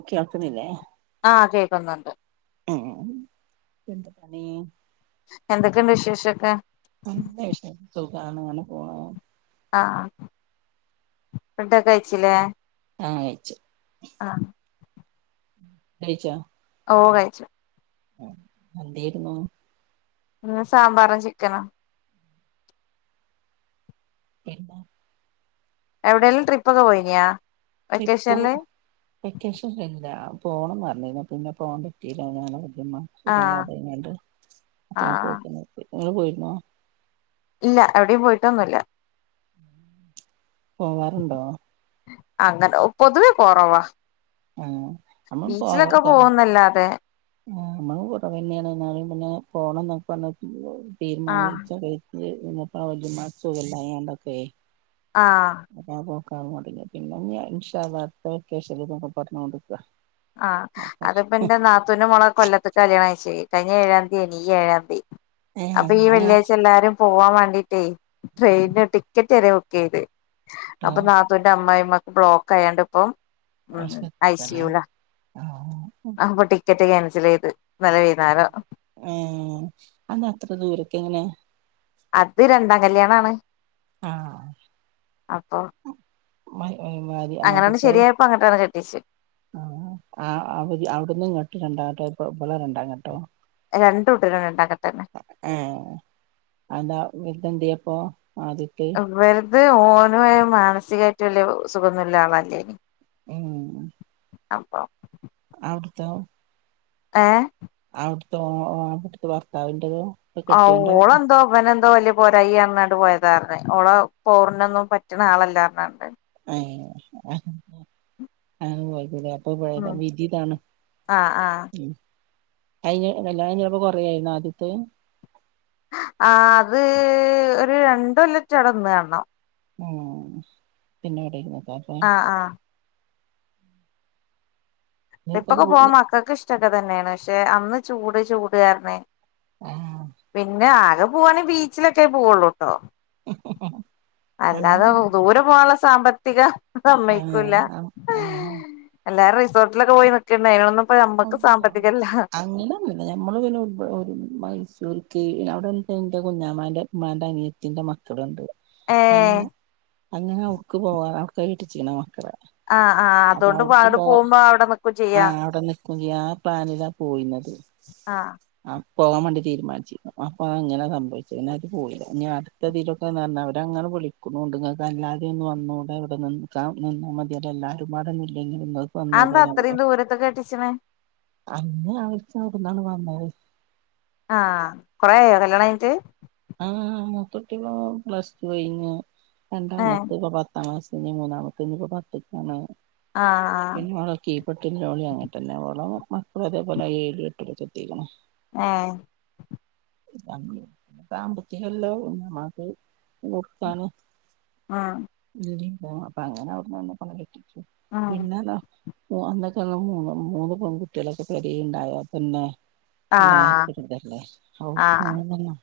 ഒക്കെ ആക്ക്ന്നില്ലെ ആഹ് കേക്കുന്നുണ്ട് ഉം എന്തു പണി എന്തൊക്കെ ഇണ്ട് വിശേഷൊക്കെ നല്ല വിശേഷം സു ഖാണ് ഇങ്ങനെ പോണ് ആ ഫുഡൊക്കെ കഴിച്ചിലെ ആ കഴ്ച്ചു കഴിച്ചോ ഓ കഴിച്ചു ആ എന്തെയ്ര്ന്നു ആ സാമ്പാറും ചിക്കനും പിന്നെ എവ്ടെലും ട്രിപ്പ് ഒക്കെ പോയിനോ ട്രിപ്പു വെക്കേഷന്ൽ ഇല്ല പോണം പർഞ്ഞിനു പിന്നെ പോവാൻ പറ്റീലാ അതാണ് [unintelligible] ന്റെ ഇമ്മാക്ക് ആഹ് സുഖല്ലാതെ ആയിനി അന്റെ എടേ അപ്പാ ആഹ് പോക്ക് നിർത്തി ഇങ്ങൾ പോയിര്ന്നോ ഇല്ല എവിടം പോയിട്ടൊന്നുല്ലാ പോവാറ് ഇണ്ടോ അങ്ങനേ പൊതുവേ കൊറവാ ആ നമ്മളും പോവാ ബീച്ചിലൊക്കെ കൊറവ് പോകുന്നല്ലാതെ ആ നമ്മളും കൊറവെന്നെയാണ് ന്നാലും പിന്നെ പോണം ന്ന് [unintelligible] ആഹ് തീര്മാനിച്ച അതേ അത് കെര്തിനി അപ്പോ വല്ലിമ്മാക്ക് സുഖല്ലായാണ്ട് ഒക്കെ ആ ക്കാ ആ മൂഡിൽ പിന്നെ ഇഞ്ഞ് ഇൻഷാ അള്ളാ അട്ത്ത വെക്കെഷൻൽ [unintelligible] പറഞ്ഞോണ്ട്ക്കാ ആ അപ്പൊ അത്പ്പം ഇന്റെ നാത്തൂൻ്റെ മോളെ കൊല്ലത്ത്ക്കാ കല്യാണം കഴി ച്ചേ കഴിഞ്ഞ ഏഴാംതീ എയ്നി ഈ ഏഴാം തീ ഏഹ് അപ്പം ഈ അങ്ങനെ വെള്ളിയാഴ്ച്ച എല്ലാരും പോവാൻ വേണ്ടീട്ടേ ട്രെയിന് ടിക്കറ്റ് വേരെ ഒ ക്കേത് ട്ടോ അപ്പം നാത്തൂന്റെ അമ്മായി ക്ക് ബ്ലോക്ക് ആയാണ്ട് ഇപ്പം ഉം ഐ സി ആശുപത്രിക്കല്ലേ യു ലാ ആഹ് അപ്പം ടിക്കറ്റ് ക്യാൻസല് ചെയ്ത് ഇന്നലെ വൈന്നേരം ഏഹ് അത് എത്ര ദൂരൊക്കെങ്ങനെയാ അത് രണ്ടാം കല്യാണാണ് ആഹ് മൈ അങ്ങനൊന്ന് ശരിയായപ്പോ അങ്ങട്ടണ്ട് കെട്ടിച്ച് ആ അവിടന്നുങ്ങട്ട് രണ്ടാം കെട്ടോ ഇപ്പൊ ഇവട്ന്ന് രണ്ടാകെട്ടോ രണ്ടൂട്ടരും രണ്ടാകെട്ടാ ആഹ് അന്താ [unintelligible] അപ്പോ [unintelligible] അത് ഓൻ മാനസികമായിട്ട് വലിയ സുഖന്നുല്ല ആളല്ലേ ഹും അപ്പം അടുത്ത ഏഹ് അവിട്ത്തെ ഓ ഓ അവിട്ത്തെ ഭർത്താവിന്റെതോ? ആ ഓളെന്തോ ഇവനെന്തോ വല്യ പോരായിയാ പറഞ്ഞാണ്ട് പോയതാർഞ്ഞ് ഓളെ പൗറിനൊന്നും പറ്റ്ണ ആളല്ലാർഞ്ഞാണ്ട് ഏ [unintelligible] ഇപ്പ പഴയതാ ഉം വിധിതാണ് ആഹ് ആഹ് ഉം കഴിഞ്ഞ് കല്യാണം കഴിഞ്ഞിപ്പം കൊറയായിനോ ആദ്യത്തെ ആ അത് ഒരു രണ്ടൊല്ലെറ്റ അവ്ടെന്ന് കാണണം ആ പിന്നെ അവിടെര്ന്നു ആ ആ ഇപ്പ ട്രിപ്പൊക്കെ പോവാൻ മക്കൾക്ക് ഇഷ്ട തന്നെയാണ് പക്ഷെ അന്ന് ചൂട് ചൂട് കാരണെയ് ആഹ് പിന്നെ ആ അങ്ങനെ പോവാണേ ബീച്ചിലൊക്കെ പോവൊള്ളൂട്ടോ അല്ലാതെ നമ്മക്കില്ല ദൂരെ പോവാനുള്ള സാമ്പത്തി ത്തികം ആഹ് സമ്മയ്ക്കൂല്ല ആഹ് എല്ലാരും റിസ് റിസോട്ടിലൊക്കെ പോയി നിക്കേണ്ടയ് അയിനൊന്നും ഇപ്പ നമ്മക്ക് സാമ്പത്തികല്ല അങ്ങനൊന്നുല്ല ഞമ്മള് പിന്നെ മൈസൂർ കീഴ അവിടെണ്ട്ന്റെ കുഞ്ഞാമാന്റെ ഇമ്മാന്റെ അനിയത്തിന്റെ മക്കള്ണ്ട് ഏ അങ്ങനെ അങ്ങനെ അവക്ക് പോവാക്ക ച്ചീനാ മകള് ആഹ് ആഹ് അപ്പൊ അതോണ്ട് അവിടുക്ക് അങ്ങട് പോ പോകുമ്പോ അവിടെ നിക്കും ചെയ്യാ ആഹ അവിടെ നിക്കും ചെയ്യ ആ പ്ലാനിലാ പോയിുന്നത് ആഹ് ആ പോകാൻ വേണ്ടി തീരുമാനിച്ചിരുന്നു അപ്പൊ അങ്ങനെ സംഭവിച്ചത് അങ്ങെ അത് പോയില്ല ഇനി അടുത്തതിലൊക്കെ പറഞ്ഞ അവരങ്ങനെ വിളിക്കുന്നുണ്ട് നിങ്ങൾക്ക് അല്ലാതെ ഒന്ന് വന്നുകൂടെ അവിടെ നിക്കാം നിന്നാ മതില്ലാ ല്ലെങ്കിൽ അത് എന്താ അത്രയും ദൂരത്തൊ കെട്ടിച്ചനേ അന്നെ അവച്ച അവിടന്നാണ് വന്നത് ആഹ കൊറേയായോ കല്യാണം കഴിഞ്ഞട്ട് ആ മൂത്തകുട്ടി പ്ലസ്ടു കഴിഞ് ഏഹ് രണ്ടാമത്തെ ഇപ്പ പത്താംക്ലാസ്സ്‌ പിനി മുമുക്ക്നി പത്തക്ക [unintelligible] ആഹ് പിന്നെ വഓള കീ പട്ട ലോളി അങ്ങിട്ടന്നെ അവഓളോ മക്കൾ അതേപോലെ ഏും എട്ടിലക്കെത്തിക്കണം ആഹ് ബ സാമ്പത്തികമല്ലോ ഉമാക്ക് കൊടുക്കാണ് ആഹ് അപ്പൊ അങ്ങനെ അവിടെന്ന്ന്നെണിക്കും ഉം പിന്നെതാ അന്നൊക്കെ അങ് മൂന്ന് മൂന്ന് പെൺകട്ടികളൊക്കെ പെരുണ്ടായോ പിന്നെ അല്ലേ ആഹ് ആഹ് ന്ന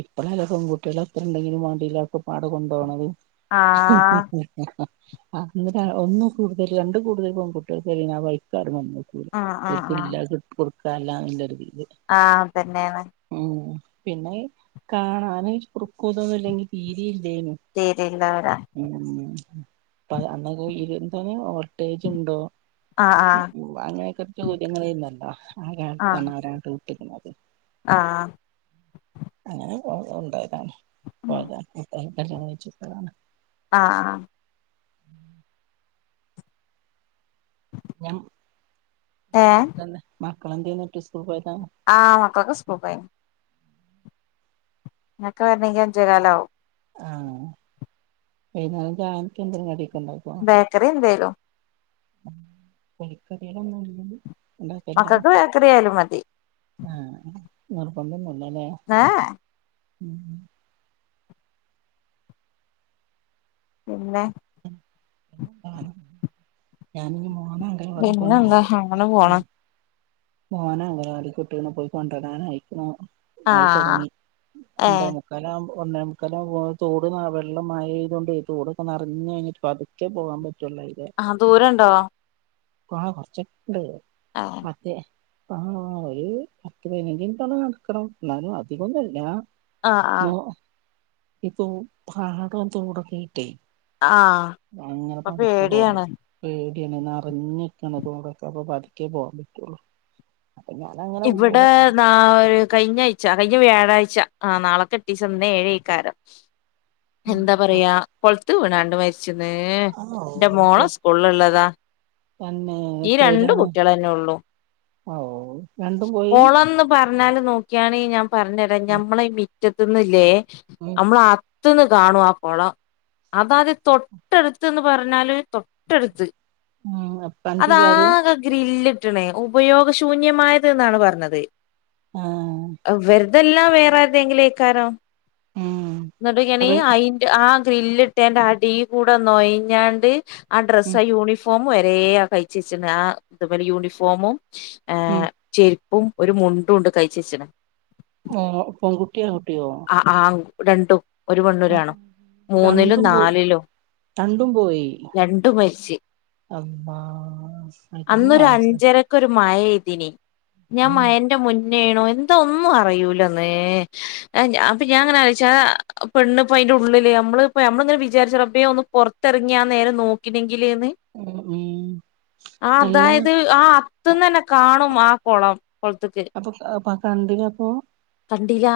ഇപ്പഴല്ല പെൺകുട്ടികള എത്ര ഉണ്ടെങ്കിലും വണ്ടയിലൊക്കെ പാട കൊണ്ടുപോണത് ഹ ഹ ആഹ് അ ഒന്ന കൂടുതൽ രണ്ടു കൂടുതൽ പെൺകുട്ടികൾക്ക വഴിക്ക ഉം ും ഉം ഉം [unintelligible] െല്ലാം ഇല്ലരുതി ആഹ് തന്നെയാണ് പിന്നെ കാണാ അന കുറു ക്കതൊന്നുംല്ലെങ്കിൽ തീരിയില്ല ശരില്ല ഉം അന്ന ഇ എന്ത ഒട്ടേജ ഉണ്ടോ ആഹ് ആഹ് ഓ അങ്ങനെക്ക ചോദ്യങ്ങളന്നല്ലോ ആ ആഹ് തന്നരാ [unintelligible] [unintelligible] മാതി ആഹ് അങ്ങനെ [unintelligible] ഒണ്ട പോതാ [unintelligible] കല്യാണം കയിച്ചപ്പെഴാന്ന്. ആഹ് ആഹ്. ഉം. ഞം ഏഹ് തന്നെ. ക്കളെന്തേ ന്ന്ട്ട് സ്കൂൾ പോയതാ. ആ മക്കക്കെ സ്കൂൾ പോയ് ഞ്ഞൊക്കെ വര്ണെങ്കി അഞ്ചേ കാലാവും. ആഹ്. വൈന്നാരം ചായക്ക് എന്തേലും കടി ബേക്കറി എന്തേലും. ഉം പൊരിക്കടിയേള് ഒന്നും ഇല്ല മക്കക്ക് വേക്കറിയായാലും മതി. നിർബൻധന്നു [unintelligible] ഉം. പിന്നെ. ഞാന പിന്നെ എന്താ ഹങ്ങനെ പോണ്. മോനെ അംഗലവാടിക്ക് വിട്ട്ണ്. പോയി കൊണ്ടരാൻ ആയിക്ക്ണോ ആയി ആഹ് തോട്ങ്ങി. രണ്ടേ ഏഹ് മുക്കാലാവുമ്പം ഒന്നേമുക്കാലാവും ആ തോട് വെള്ളം മയേതൊണ്ടേ തോടൊക്കെ നെറ [unintelligible] പതുക്കെ പോവാൻ പറ്റൂ ആഹ് ദൂരണ്ടോ ആ കൊർച്ച് ഉണ്ട് ഏഹ് മറ്റേ ആഹ് ഒരു പത്ത് പതിനഞ്ച് മിനിട്ട് നടക്കണം എന്നാലും അധികൊന്നില്ല ആഹ് ആഹ് ഇപ്പൊ പാടോം തോടൊക്കെ ഇട്ടേ ആഹ് അങ്ങനെ ഇപ്പൊ പതുക്ക പോവാൻ പേടിയാണ് പറ്റു പേടിയാണ് ഞ്ഞിക്കാണ് തോടൊക്കെ അപ്പൊ പതുക്കേ പോവാൻ പറ്റുള്ളൂ അപ്പൊ ഞാനങ്ങനെ ഇവിടെ പോവും നാ ഒരു കഴിഞ്ഞ ആഴ്ച കഴിഞ്ഞ വ്യാഴാഴ്ച ആഹ് നാളെ കെട്ടീ ചെന്ന ഏഴേക്കാരം എന്താ പറയാ കൊ ത്ത് വീണാണ്ട് മരിച്ചു നേ ആ എന്റ ഓ മോള സ്കൂളിൽ ഇള്ളതാ തന്നെ ഈ രണ്ടു എത്രയിലാണ് കുട്ടികളന്നെ ഒള്ളു ഓ രണ്ടും പോയി ഓളന്ന് പറ റഞ്ഞാലും നോക്കിയാനേയ് ഞാ പറഞ്ഞരാ ഉം ഞമ്മളേ മീ റ്റത്തുന്നില്ലേ ഉം അമ്മളാ റ്റത്തുന്ന് കാണും ആ കൊള അതായത് തൊട്ടടുത്ത്ന്ന് പറഞ്ഞാല് തൊട്ടടുത്ത് ഉം വണ്ടിയിലാരും അതാകെ ഗ്രില്ല് ക്കണേ ഉപയോഗ ശൂ ന്യമായത്ന്നാണ് പറഞ്ഞത് ആഹ് [unintelligible] ഇതെല്ലാം വേറെ ഏതെങ്കിലും ഏക്കാരം എന്നിട്ട്ങ്ങനെ അപ്പൊ ഈ അയിന്റ് ആ ക്രില്ലിട്ടെന്റെ അടി കൂടി നോയിഞ്ഞാണ്ട് ആ ഡ്രസ ഉം യൂണിഫോം ഫോമ് വരെ ആ കഴിച്ച വെച്ചി ആ ഇതുപോലെ യൂണിഫോമും ഉം പ്പും ഒരു മുണ്ടും ഉണ്ട് കഴിച്ച് വെച്ചന് മോ പെൺകുട്ടിയൊ ആങ്കുട്ടിയോ ഉടണ്ടും ഒരു പെണ്ണുഒരാണും മൂന്നിലോ രണ്ടും പോ നാലിലോ രണ്ടും പോയി രണ്ട് മരിച്ച് അള്ളാ എത്ര അന്നൊരു വയസ്സ് അഞ്ചരക്കൊരു മഴയി തിനി ഞാൻ ഉം മയന്റെ മുൻ നേണോ എന്താ ഒന്നും അറിയൂല്ലന്നേ അ അപ്പൊ ഞാ ഇങ്ങനെ ആലോചിച്ചു ആ പെണ്ണിപ്പ അയ്ന്റെ ഉള്ളില് നമ്മളിപ്പോ നമ്മളിങ്ങനെ വിചാരിച്ച് റബ്ബേ ഒന്ന് പൊറത്തിറങ്ങിയാ നേരം നോക്കിനെ ഇലെന്നെ ഉം ഉം ആ അല്ല അതായത് അത് നിനക് കാണും ആ കൊളം അപ്പൊ പ്പ കണ്ടിനപ്പൊ ഇല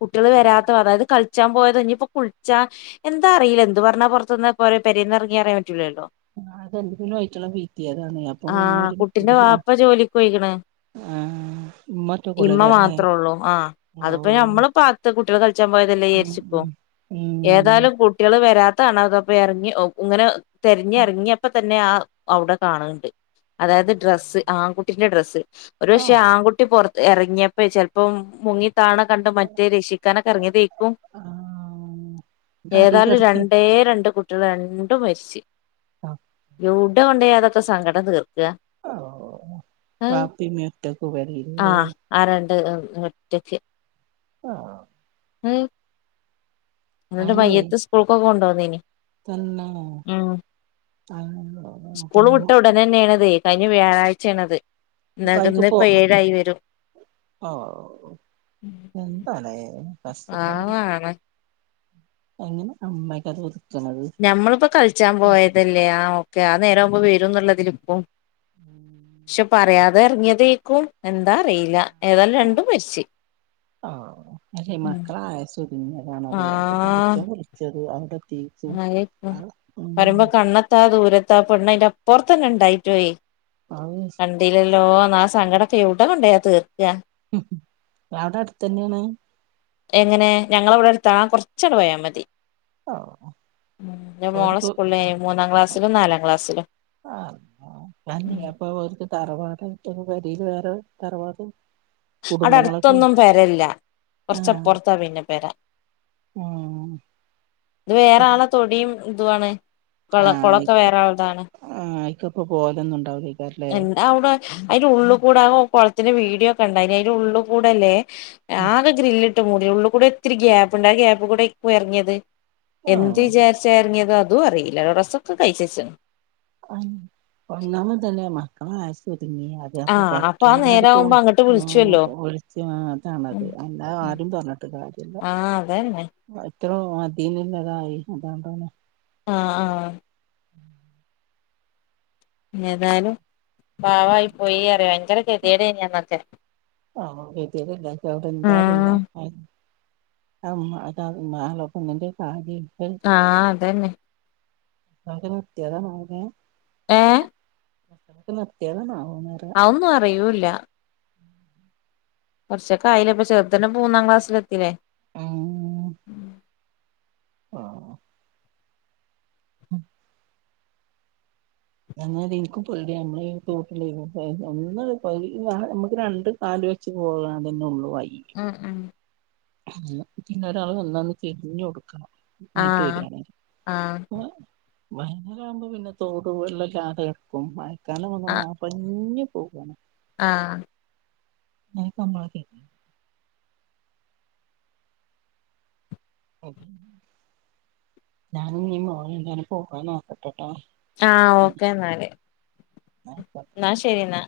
കുട്ടികള് വരാത്ത അതായത് കളിച്ചാൻ പോയത് ഇഞ്ഞിപ്പൊ കുളിച്ചാ എന്താ അറിയില്ല എന്ത് പറഞ്ഞാ പുറത്തുന്ന് പോ പേരെന്ന് ഇറങ്ങിയ ആ അതെന്നും അയിറ്റളെ വീഴ്ത്തിയതാണെ അപ്പൊ ആ പിന്നെ ഒരു കുട്ടിന്റെ [unintelligible] വാപ്പ ജോലിക്ക് പോയിക്കണ് ഉമ്മ ഇമ്മ ഒറ്റക്കൊള്ളേക്കാരല്ലേ മാത്രള്ളൂ ആ അതിപ്പോ ഉം ഞമ്മള് പത്ത് കുട്ട്യേൾ കളിച്ചാൻ പോയതല്ലേ വിചേരിച്ചിപ്പോ ഉം ഉം ഏതായാലും കുട്ട്യേൾ വരാത് ത്ത കാണാത്തപ്പോ എറങ്ങി ഔ ഇങ്ങന് തെരഞ്ഞിറങ്ങിയപ്പത്തന്നെ ന്നെ ആ അവുടെ കാണ് ണ്ട് അതായത് ഡ്രസ്സ് ആഹ് [unintelligible] ഡ്രസ്സ് ഒര് പക്ഷേ ആഹ് ആൺകുട്ടി പോർ എർങ്ങിയപ്പോ ചെൽപ്പം മുങ്ങി ട്ടാണ കണ്ട് മറ്റേ രക്ഷിക്കാ [unintelligible] ഉം ആഹ് ന്നിട്ട് അടീ ഏതായാലും കെടക്കെ രണ്ടേ രണ്ട് കു രണ്ടും മര്ച്ച് ആഹ് എവ്ടെ കൊണ്ടോയാ അതൊക്കെ സങ്കടം തീർക്ക ഓ ആഹ് [unintelligible] [unintelligible] ഒറ്റക്ക് ആഹ് ഉം ന്ന്ട്ട് അല്ലേ മയ്യേത്ത് സ്കൂൾക്കൊക്കെ കോണ്ടോ ന്ത്‌ന് തന്നെ [unintelligible] അപ്പം കയ്ഞ്ഞ വ്യാഴാഴ്ച്ചേണത് പൈക്ക്പ്പോ ഔ എന്താലേ കഷ്ടപ്പാട് പാവാണ് എങ്ങനെ സമ്മയ്ക്ക അത് കൊത് ഞമ്മള്പ്പോ കൾച്ചാൻ പോയതല്ലേ ആഹ് ഓക്കെ അ നേരാവ്മ്പോ വരുംന്ന്ള്ളതില്ക്കും ഷു പറയാ തെർങ്ങ്യെതേക്കും എന്താ അറീലാ ഏതായാലും രണ്ടും മര്ച്ച് ഉം പിന്നെതാണതെ അപ്പൊ പടച്ചോൻ വിളിച്ചത് അ ആയേക്കും പറിമ്പോ കണ്ണെത്താ ദൂര ത്താ പെണ്ണയ്ന്റെപ്പാെർത്തെന്നെ ണ്ടായ്ട്ടോയ് അത് കണ്ടീലെല്ലോന്നാ സ് സങ്കടൊക്കെ എവ്ടെ കൊണ്ടയാ തീർക്ക അവ്ടെ അട്തെന്നെയാണ് എങ്ങനെ ഞങ്ങളവ്ടട്ത്ത കൊർച്ചാണ് പോയാ മതി ഓ എന്റെ ഓർക് മോളെ സ്കൂളില് മൂന്നാം അ ക്ലാസ്സിലും നാലാം ക്ലാസ്സിലും അ അപ്പൊന്നി ഓർക് തറവാടായിട്ടക്കെ കെ വേറെ തറവാട് അവിടെ കുടുംബങ്ങളൊക്കെ അടുത്തൊന്നും പെരല്ല ആഹ് കുറച്ചപ്പുറത്ത പിന്നെ പരാ ആഹ് ഇത് വേറാളെ തൊടിം തുവാണ് കൊള കൊളൊക്കെ വേറാൾതാണ് [unintelligible] പോലൊന്നുണ്ടാവുലെയ് എന്താ അവിടെ അയ്ന്റെ ഉള്ളികൂടെ അ ഉ കൊൾ ത്തിന് വീഡിയോക്കെ ഇണ്ടയിന്ന് അയ്ന്റെ ഉള്ളി കൂടെല്ലേ ആകെ ഗ്രില്ലി ട്ട് മൂടി ഉള്ളിക്കൂടെ ഒത്തിരി ഗ്യാപ്പുണ്ട് ആ ഗ്യാപ്പികൂടെ എർങ്ങ്യേത് ആഹ് എന്ത് വിചാരിച്ച എർങ്ങ്യേത് അ അതും അറീയില്ല ഡ്രസ്സൊക്കെ കയ്ചെച്ചിന് ആ ഒന്നാമത് [unintelligible] ആ ശരി അത് അപ്പൊ ആഹ് ആ പടച്ചോനട് നേരാവുമ്പോ തോന്നി അങ്ങട്ട് ആ വിളിച്ചുവല്ലോ അപ്പ ഓല്ക് അ ഉം അതാണത് അല്ലാതെ ഉം ആരും പർഞ്ഞിട്ട് കാര്യല്ല ആഹ് അതന്നെ ഇത്ര [unintelligible] അതോണ്ടാണ് ആആ ഏതായാലും പാവായി പോയീ അറയാ അ പാവ [unintelligible] എന്താ പിന്നെ ഉം അ ഇമ്മ അ പെണ്ണിന്റ കാര്യേ ആ അതന്നെ ആര് നിർത്യേതാണാവോലേ നിർത്തേതാണ അ ഒന്നും അറിയൂൽ ല കൊർച്ചൊക്കെ ആയില്ല ഇപ്പൊ ചെർതിനെ മൂന്നാം ക്ലാസ്സിലെത്തില്ലേ ഉം പാവം ഉം [unintelligible] ഇൻക്കും പേട്യ ഞമ്മള ഈ തോട്ടിൽ പെ ഒന്ന് [unintelligible] നമ്മുക്ക് രണ്ട് കാല് വെച്ച് പോകാൻതന്നെ ഉള്ളുവഴി അ അ പിന്നെ ഒരാള് വന്നാൽ തിരിഞ്ഞൊട്ക്ക ഇങ്ങട്ട് ആഹ് വെരാണെങ്കി വഴിമലവുമ്പോ പിന്നെ തോട്പോലുള്ള ല്ലാതെ കിടക്കും [unintelligible] പോകാണ് ആ [unintelligible] മ് ഞാനും ഞ്ഞ് മോനുംന്താണ് പോകാന്നോക്കട്ടെ ആ ഓക്കേന്നാല് ന്നാ ശരിന്നാ